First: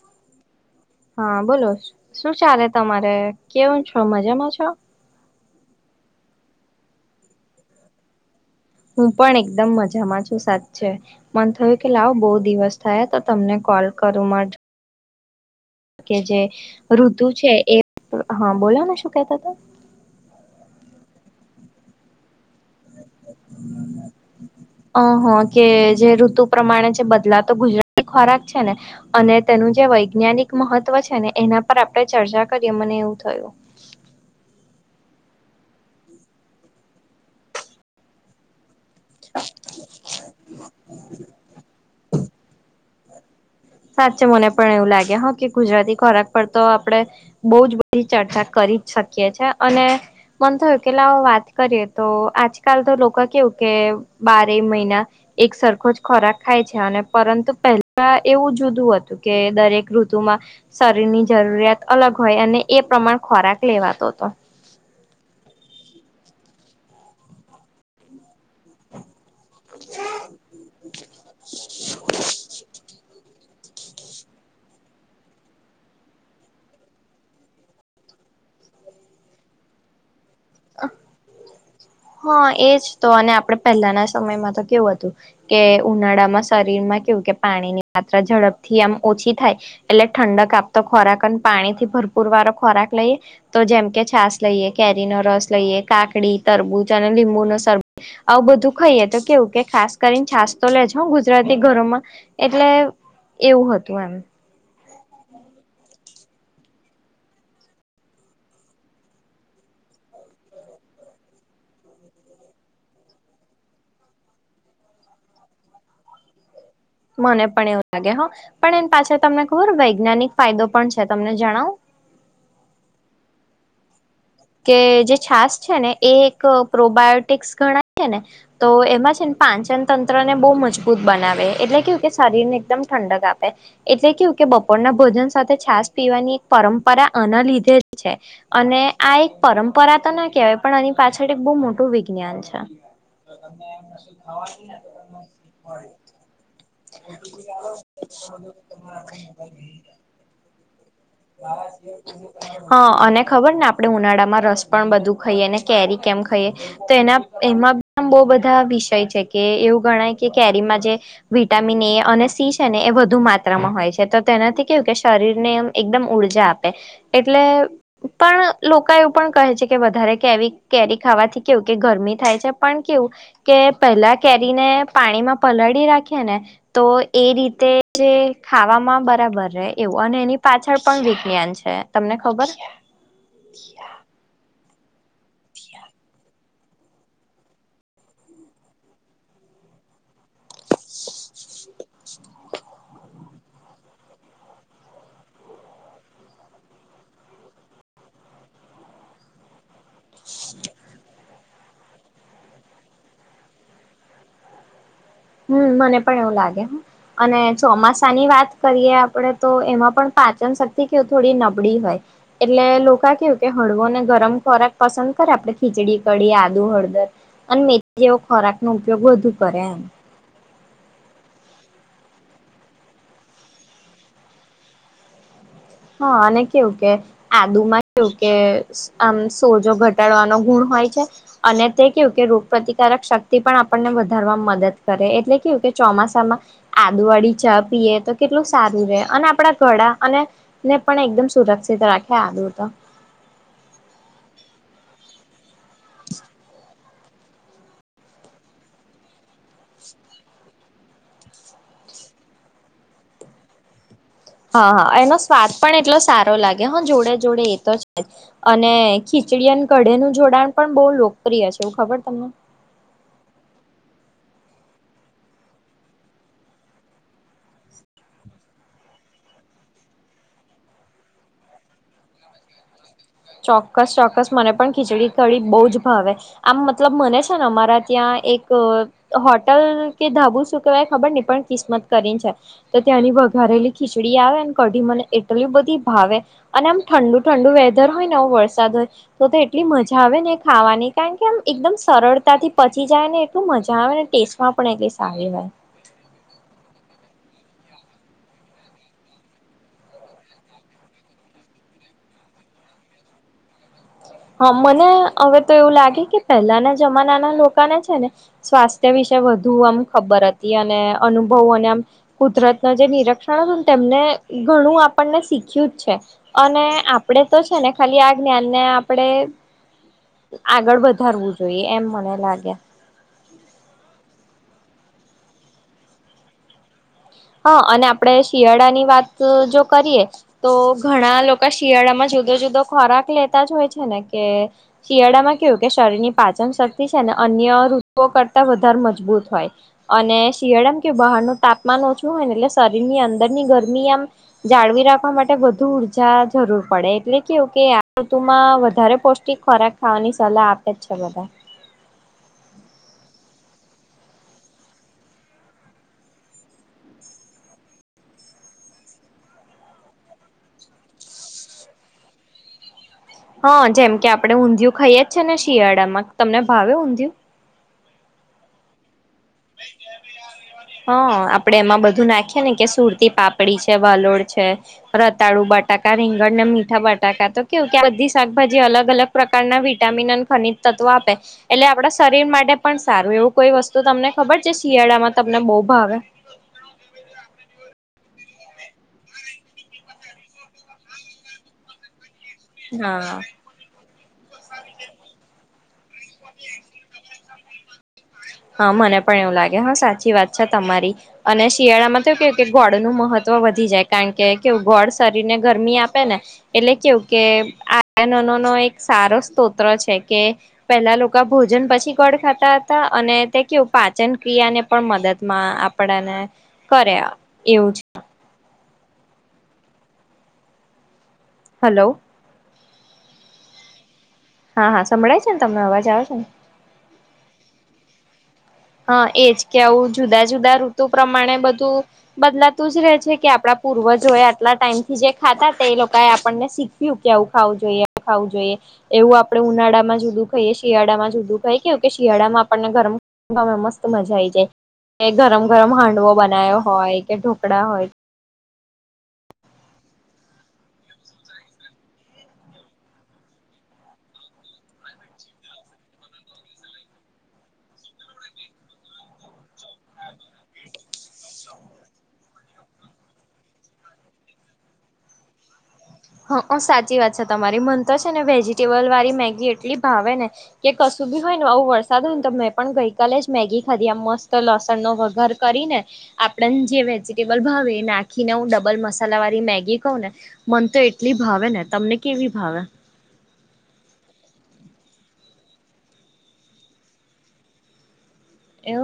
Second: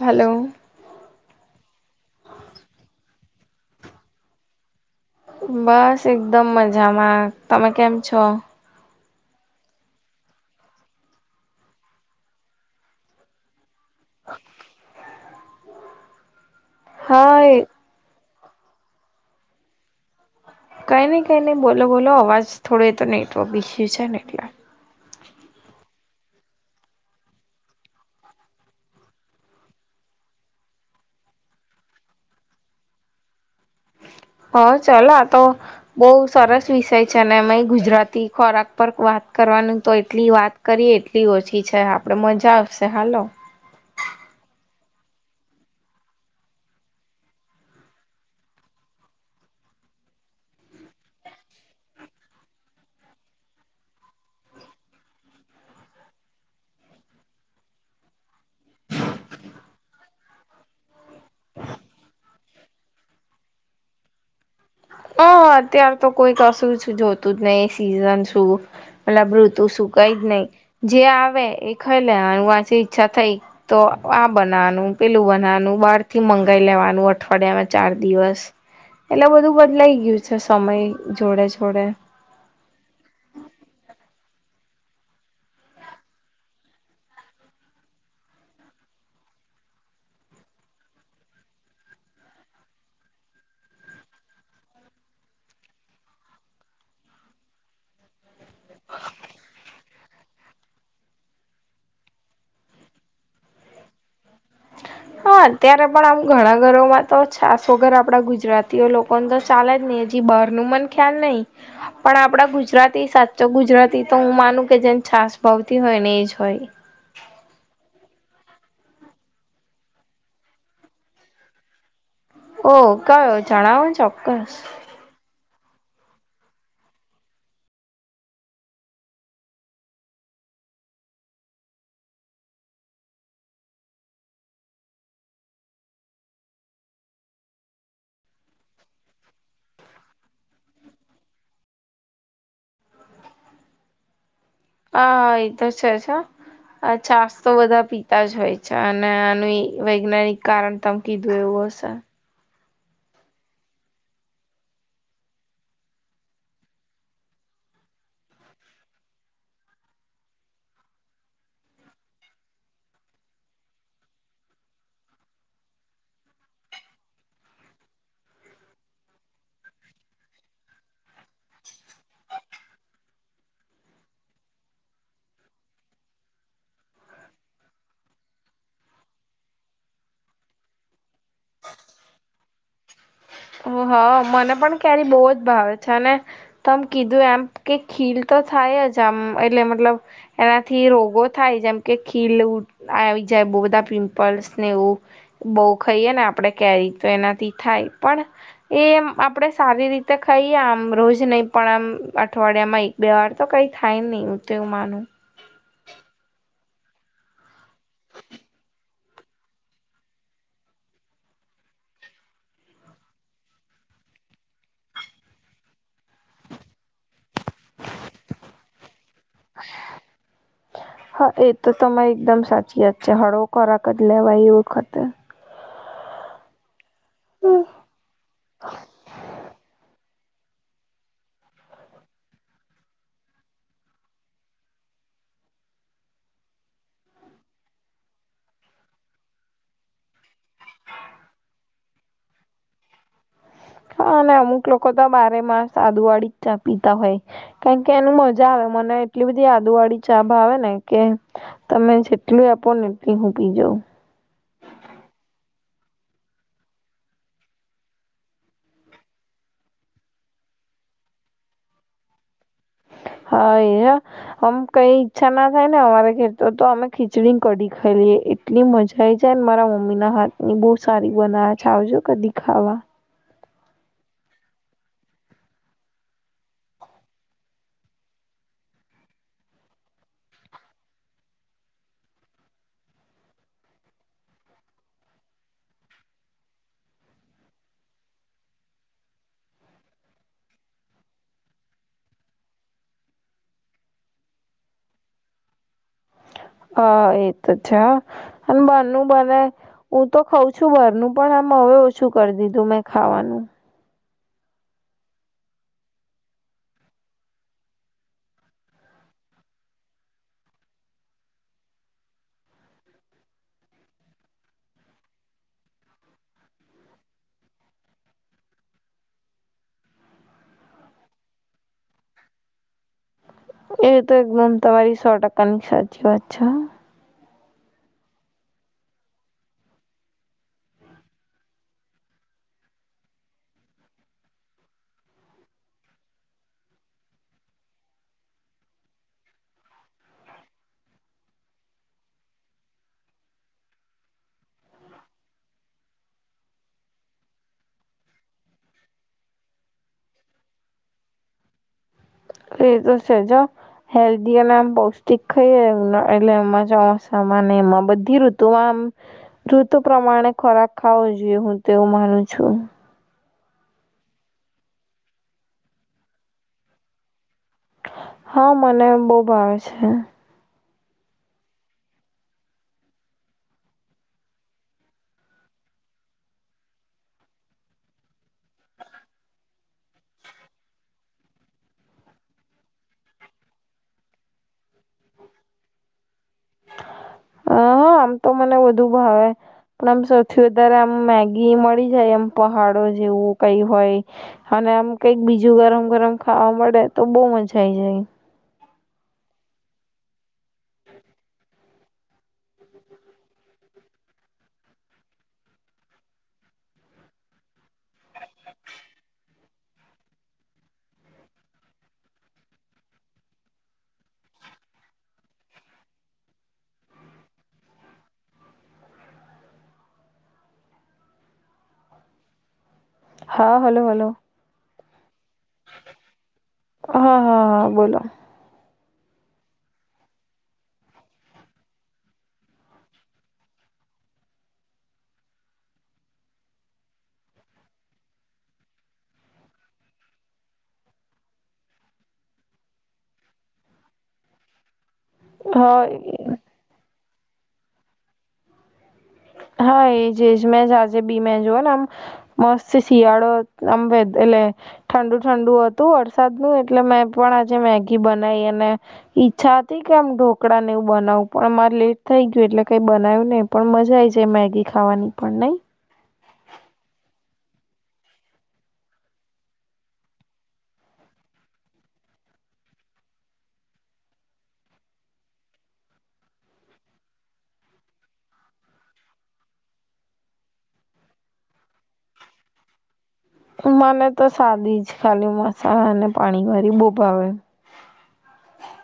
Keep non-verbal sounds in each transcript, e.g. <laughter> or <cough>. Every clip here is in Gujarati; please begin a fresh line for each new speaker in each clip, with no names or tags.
હાલો
હા બોલો શું ચાલે તમારે કેવું છો મજામાં છો
બસ એકદમ મજામાં તમે કેમ છો
હું પણ એકદમ મજામાં છું સાછે મન થયું કે લાવ બહુ દિવસ થયા તો તમને કોલ કરું મ કે જે ઋતુ
હા
છે એ હા બોલોને શું કેતા તા
કઈ ને કંઈને બોલો બોલો અવાજ થોડો એ તો નેટવક ઈસ્યું છે ને એટલે
અ હા કે જે ઋતુ પ્રમાણે જે બદલાતો ગુજરાતી ખોરાક છે ને અને તેનું જે વૈજ્ઞાનિક મહત્વ છે ને એના પર આપડે ચર્ચા કરીએ મને એવું થયું
હ ચાલો આતો બહુ સરસ વિસય છે અને એમાં ગુજરાતી ખોરાક સંપર્ક વાત કરવાની તો એટલી વાત કરીએ એટલી ઓછી છે આપણે મજા આવશે હાલો
હાચે મને પણ એવું લાગે ગુજરાતી ખોરાક પર તો આપડે બહુ જ બધી ચર્ચા કરી જ શકીએ છે અને મન થયું કે લાવ વાત કરીએ તો આજકાલ તો લોકો કેવું કે બારે મહિના એક સરખો જ ખોરાક ખાય છે અને પરંતુ પહેલા એવું જુદું હતું કે દરેક ઋતુમાં શરીર ની જરૂરિયાત અલગ હોય અને એ પ્રમાણ ખોરાક લેવાતો હતો
હ અત્યાર તો કોઈ કશું જોતું જ નહી એ સિઝન શું પલે મૃતુ સુું કઈ જ નઈ જે આવે એ ખાઈ લેવાનું વાચ ઈચ્છા થઈ તો આ બનાવાનું પેલું બનાવાનું બાર થી મંગાઈ લેવાનું અઠવાડિયા ના ચાર દિવસ એટલે બધું બદલાઈ ગયું છે સમય જોડે જોડે
હા એજ તો અને આપડે પહેલાના સમયમાં તો કેવું હતું કે ઉનાળામાં શરીર માં કેવું કે પાણીની માત્રા ઝડપથી આમ ઓછી થાય એટલે ઠંડક આપતો ખોરાક અને પાણીથી ભરપૂર વારોો ખોરાક લઈ તો જેમ કે છાસ લઈએ કેરીનો રસ લઈએ કાકડી તરબૂજ અને લીંબુ ન શરબત આવું બધું ખાઈએ તો કેવું કે ખાસ કરીને છાસ તો લેજો ગુજરાતી ઘરોમાં એટલે એવું હતું એમ
હા અત્યારે પણ આમ ઘણા ઘરોમાં તો છાસ વગર આપણા ગુજરાતીઓ લોકોને તો ચાલે જ નહીં હજી બહારનું મન ખ્યાલ નઈ પણ આપડા ગુજરાતી સાચો ગુજરાતી તો હું માનું કે જેમ છાસ ભાવતી હોય ને એજ હોય
મને પણ એવું લાગે હ પણ એને પાછા તમને ખબર વૈજ્ઞાનિક ફાયદો પણ છે તમને જણાવું?
ઓ કયો જણાવો ને ચોક્કસ
કે જે છાસ છે ને એ એક પ્રોબાયોટિક્સ ગણાય છે ને તો એમાં છે ને પાંચન તંત્ર ને બહુ મજબૂત બનાવે એટલે કેું કે શરીરને એકદમ ઠંડક આપે એટલે કેું કે બપોરના ભોજન સાથે છાસ પીવાની એક પરંપરા આના લીધે છે અને આ એક પરંપરા તો ના કહેવાય પણ એની પાછળ એક બહુ મોટું વિજ્ઞાન છે <inaudible>
આ એ તો છે જ હ આ છાસ તો બધા પીતા જ હોય છે અને આનું વૈજ્ઞાનિક કારણ તમે કીધું એવું હશે
<inaudible> હા અને ખબર ને આપણે ઉનાળામાં રસ પણ ખાઈએ ને કેરી કેમ ખાઈએ તો એના એમાં પ બહુ બધા વિષય છે કે એવું ગણાય કે કેરીમાં જે વિટામિન એ અને સી છે ને એ વધુ માત્રામાં હોય છે તો તેનાથી કેવું કે શરીરને એકદમ ઉર્જા આપે એટલે પણ લોકો એવું પણ કહે છે કે વધારે કેવી કેરી કેરી ખાવાથી કેવું કે ગરમી થાય છે પણ કેવું કે પહેલા કેરીને પાણીમાં પલળી રાખીએને ને તો એ રીતે જે ખાવામાં બરાબર રહે એવું અને એની પાછળ પણ વિજ્ઞાન છે તમને ખબર.
હ મને પણ ક્યારે બહુ જ ભાવે છે અને તમ કીધું એમ કે ખીલ તો થાય જ આમ એટલે મતલબ એનાથી રોગો થાય જેમ કે ખીલ આવી ય બહુ બધા પિમ્પલ્સને એવું બહુ ખાઈએ ને આપણે કેરી તો એનાથી થાય પણ એમ આપણેે સારી રીતે ખાઈએ આમ રોજ નહી પણ આમ અઠવાડિયામાંય બે્વાર તો કંઈ થાય નહીં ઉત માનું
હમ મને પણ એવું લાગે અને ચોમાસા ની વાત કરીએ આપણેે તો એમાં પણ પાચન શક્તિ કે થોડી નબળી હોય એટલે લોકા કેવું કે હળવો ને ગરમ ખોરાક પસંદ કરે આપણે ખીચડી કડીી આદુ હળદર અને મે જેવો ખોરાક નો ઉપયોગ વધુ કરે એમ
હા એ તો તમે એકદમ સાચી વાત છે હળવો ખોરાક જ લેવાય એ વખતે
અને કેવું કે આદુમાં કેવું કે આમ સોજો ઘટ ટાડવાનો ગુણ હોય છે અને તે કેવું કે રોગ પ્રતિકારક શક્તિ પણ આપણને વધારવામાં મદદ કરે એટલે કેવું કે ચોમાસામાં આદુ વાળી ચા પીએ તો કેટલું સારું રે અને આપણા ઘડા અને ને પણ એકદમ સુરક્ષિત રાખે આદુર તો
હા અને અમુક લોકો તો બારે માસ આદુ વાળી જ ચા પીએ તા હોય કારણ કે એનું મજા આવે મને એટલી બધી આદુ વાળી ચા ભાવે ને કે તમે જેટલી આપો ને એટલી હું પીજઉં
હા હા એનો સ્વાદ પણ એટલો સારો લાગે હા જોડે જોડે એ તો છે અને ખીચડી અને કઢે નું જોડાણ પણ બહુ લોકપ્રિય છે એવું ખબર તમને
હા એયા અમ કઈ ઈચ્છા ના થાય ને વારે અમારા ઘે તો તો અમે ખીચડી કડી ખાઈલીએ એટલી મજા આઈ જાયને મારા મમ્મી ના હાત ની બહુ સારી બનાવે છે આવજો કડી ખાવા
ચોક્કસ ચોક્કસ મને પણ ખીચડી કઢી બહુ જ ભાવે આમ મતલબ મને છે અમારા ત્યાં એક હોટલ કે ધાબુ શું કેવાય ખબર નહી પણ કિસ્મત કરીને છે તો ત્યાંની વઘારેલી ખીચડી આવે ને કઢી મને એટલી બધી ભાવે અને આમ ઠંડુ ઠંડુ વેધર હોય ને આવું વરસાદ હોય તો તો એટલી મજા આવે ને ખાવાની કારણ કે આમ એકદમ સરળતાથી પચી જાય ને એટલું મજા આવે ને ટેસ્ટ માં પણ એટલી સારી હોય
હા એ તો છ અને બાનુ બને હું તો ખઉં છું બારનું પણ આમ હવે ઓછું કરી દીધું મેં ખાવાનું
હા મને હવે તો એવું લાગે કે પહેલાના જમાના ના લોકોને છે ને સ્વાસ્થ્ય વિશે વધુ આમ ખબર હતી અને અનુભવોને આમ કુદરત ન જે નિરીક્ષણ હતું ને તેમને ઘણું આપણને શીખ્યું જ છે અને આપડે તો છે ને ખાલી આ જ્ઞાનને આપણે આગળ વધારવું જોઈએ એમ મને લાગે
એ તો એકદમ તમારી સો ટકા ની સાચી વાત છે.
હા અને આપડે શિયાળા ની વાત જો કરીએ તો ઘણા લોકો શિયાળામાં જુદો જુદો ખોરાક લેતા જ હોય છે ને કે શિયાળામાં કેવું કે શરીર ની પાચન શક્તિ છે ને અન્ય ઋતુઓ કરતા વધારે મજબૂત હોય અને શિયાળામ કે બહાર નું તાપમાન ઓછું હોય ને એટલે શરીરની અંદર ની ગરમી આમ જાળવી રાખવા માટે વધુ ઉર્જા જરૂર પડે એટલે કેવું કે આ ઋતુમાં વધારે પૌષ્ટિક ખોરાક ખાવાની સલાહ આપે જ છે બધા
એ તો છે જ હ હેલ્ધી અને આમ પૌષ્ટિક ખાઈએ એટલે એમાં ચોમાસામાં અને એમાં બધી ઋતુમાં આમ ઋતુ પ્રમાણે ખોરાક ખાવો જોઈએ હું તેવું માનું છું
હા જેમ કે આપણે ઊંધિયું ખાઈ એ જ છે ને શિયાળામાં તમને ભાવે ઊંધયું?
હા મને બઉ ભાવે છે.
હા આપડે એમાં બધું નાખીએ ને કે સુરતી પાપડી છે વાલોડ છે. રતાળુ બટાકા રીંગણ ને મીઠા બટાકા તો કેવું કે આ બધી શાકભાજી અલગ અલગ પ્રકારના વિટામિન અને ખનિજ તત્વો આપે એટલે આપણા શરીર માટે પણ સારું એવું કોઈ વસ્તુ તમને ખબર છે શિયાળામાં તમને બહુ ભાવે
હ આમ તો મને વધુ ભાવે. પણ આમ સૌથી વધારે આમ મેગી મળી જાય એમ પહાડો
હા
જેવું કઈ હોય અને આમ કઈક બીજું ગરમ ગરમ ખાવા મળે તો બઉ મજા આઈ જાય
હા મને પણ એવું લાગે હા સાચી વાત છે તમારી અને શિયાળામાં તો કેવુ કે ગોળ નું મહત્વ વધી જાય કારણ કે કેવું ગોળ શરીર ને ગરમી આપે ને એટલે કેવું કે આનનો નો એક સારો સ્તોત્ર છે કે પેલા લોકો ભોજન પછી ગોળ ખાતા હતા અને તે કેવું પાચન ક્રિયાને પણ મદદ માં આપણાને કરે એવું છે. હલો
હા હલો હલો
હા હા સંભળાય છે ને તમને અવાજ આવે છે ને
હા હા હા બોલો
હા એજ કે આવું જુદા જુદા ઋતુ પ્રમાણે બધું બદલાતું જ રે છે કે આપડા પૂર્વજો એ આટલા ટાઈમ થી જે ખાતા તે એ લોકો એ આપણ ને શીખ <unintelligible> કે આવું ખાવું જોઈએ ખાવું જોઈએ એવું આપડે ઉનાળામાં જુદું ખાઈએ શિયાળામાં જુદું ખાઈએ કેવ કે શિયાળામાં આપણને ગરમ ગમે મસ્ત મજા આવી જાય કે ગરમ ગરમ
હા
હાંડવો બનાયો હોય કે ઢોકળા હોય
હા એજ એજ મે જ આજેબી મે જોયુ ને આમ મસ્ત શિયાળો આમ <unintelligible> એટલે ઠંડુ ઠંડુ હતું વરસાદ નુ એટલે મેં પણ આજે મેગી બનાવી અને ઈચ્છા હતી કે આમ ઢોકળાને એવું બનાવું પણ મારે લેટ થઈ ગયું એટલે કઈ બનાવ્યું નહી પણ મજા આવી. જે મેગી ખાવાની પણ નહીં.
હા સાચી વાત છે તમારી મને તો છે ને વેજીિટેબલ વાળી મેગી એટલી ભાવે ને કે કશું બી હોય ને આવું વરસાદ હોય ને તો મેં પણ ગઈકાલે જ મેગી ખાધી આ મસ્ત લસણ નો વઘાર કરીને આપણને જે વેજીિટેબલ ભાવે નાખીને હું ડબલ મસાલા વાળી મેગી કહું ને મને તો એટલી ભાવે ને તમને કેવી ભાવે.
મને તો સાદી જ ખાલી મસાલા અને પાણી વળી બો ભાવે.
એવ.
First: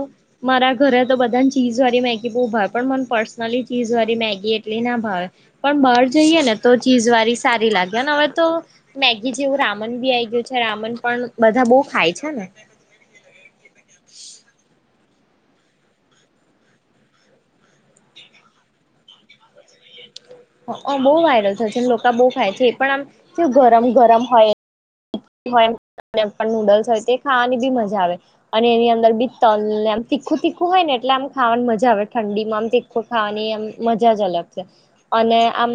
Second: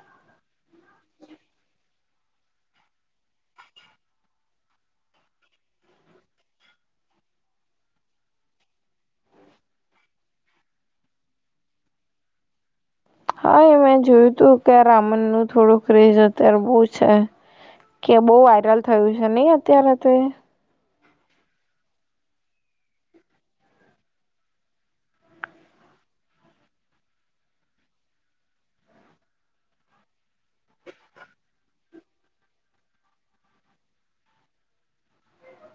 મારા ઘરે તો બધાને ચીઝ વાળી મેગી બહુ ભાવે પણ મને પર્સનલી ચીઝ વાળી મેગી એટલી ના ભાવે પણ બાળ જઈએ ને તો ચીજ વાળી સારી લાગેને હવે તો. મેગી જેવું રામન બી આઈ ગયું છે રામન પણ બધા બહુ ખાય છે ને.
હા એ મેં જોયું તું કે રામન નું થોડું ક્રેઝ અત્યારે બહ છે. કે બહુ વાયરલ થયું છે નહી અત્યારે તો એ
બઉ વાયરલ થયો છે આમ લોકા બહુ ખાય છે એ પણ આમ કેવું ગરમ ગરમ હોય. હોય પણ નૂડલ્સ હોય તે ખાવાની બી મજા આવે. અને એની અંદર બી તલ ને અમ તીખું તીખું હોય ને એટલે આમ ખાવાની મજા આવે ઠંડીમાં આમ તો ખાવાની એમ મજા જ અલગ છે. અને આમ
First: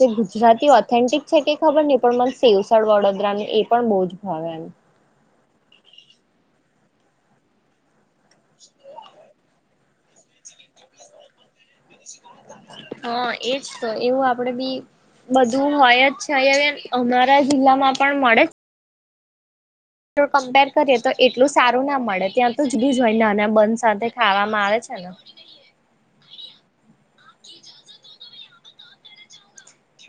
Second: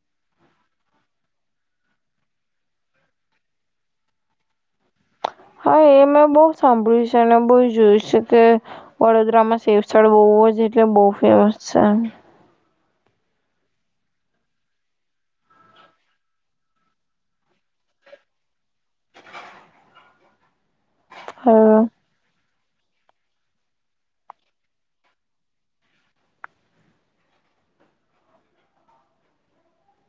જે ગુજરાતી ઓથેન્ટિક છે કે ખબર નહી પણ મને સેવ ઉસડ વડોદરાની એ પણ બહુ જ ભાવે એમ.
હા એ મેં બહુ સાંભળ્યું છે અને બહ જોયું છે કે વડોદરામાં સેવ ઉસળ બહુ જ એટલે બહુ ફેમસ છે.
હા એજ તો એવું આપડે બી બધું હોય જ છે <unintelligible> અમારા જિલ્લા માં પણ મળે જો કમ્પેર કરીએ તો એટલું
હા.
સારું ના મળે ત્યાં. તુજ બીજ હોય નાના બન સાથે ખાવામાં આવે છે ને.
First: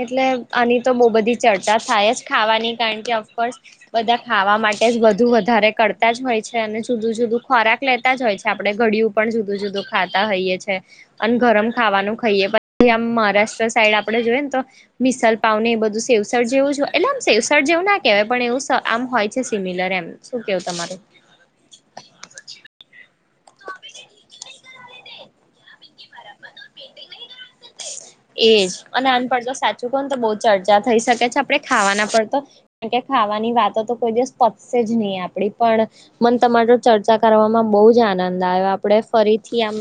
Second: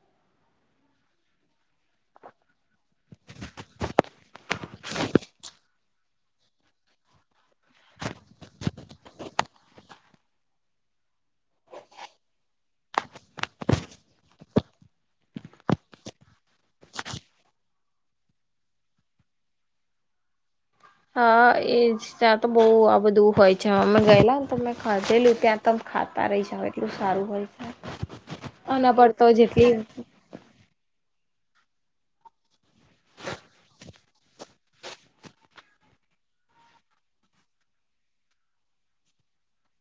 એટલે આની તો બહુ બધી ચર્ચા થાય જ ખાવાની કારણ કે અફકોર્સ બધા ખાવા માટે જ બધું વધારે કરતા જ હોય છે અને જુદું જુદું ખોરાક લેતા જ હોય છે આપડે ઘડીયુ પણ જુદું જુદું ખાતા હોઈએ છે. અને ગરમ ખાવાનું ખાઈએ પછી આ મહારાષ્ટ્ર સાઈડ આપડે જોઈએ ને તો મિસલ પાવ ને એ બધું સેવસડ જેવું જો એટલે આમ સેવસર જેવું ના કહેવાય પણ એવું સા આમ હોય છે સિમિલર એમ શું કેવું તમારું?
હા એ જ ત્યાં તો બહુ આ બધું હોય છે અમે ગયલા ને તો મેં ખાધેલું ત્યાં તમ ખાતા રહી જ હવે એટલું સારું હોય છે
એજ
અના
અને
પડતો
આન પર તો
જેટલી
સાચું કહું ને તો બહુ ચર્ચા થઈ શકે છે આપણે ખાવાના પડ તો કારણ કે ખાવાની વાતો તો કોઈ દિવસ પતશે જ નહી આપડી પણ મને તમારી જોડે ચર્ચા કરવામાં બહુ જ આનંદ આવ્યો આપણે ફરીથી આમ.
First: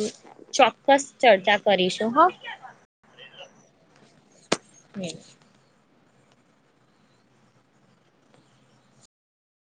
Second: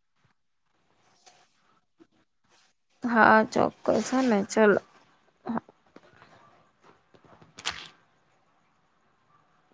ચોક્કસ ચર્ચા કરીશું હા.
હા ચોક્કસ હને ચલ.
હે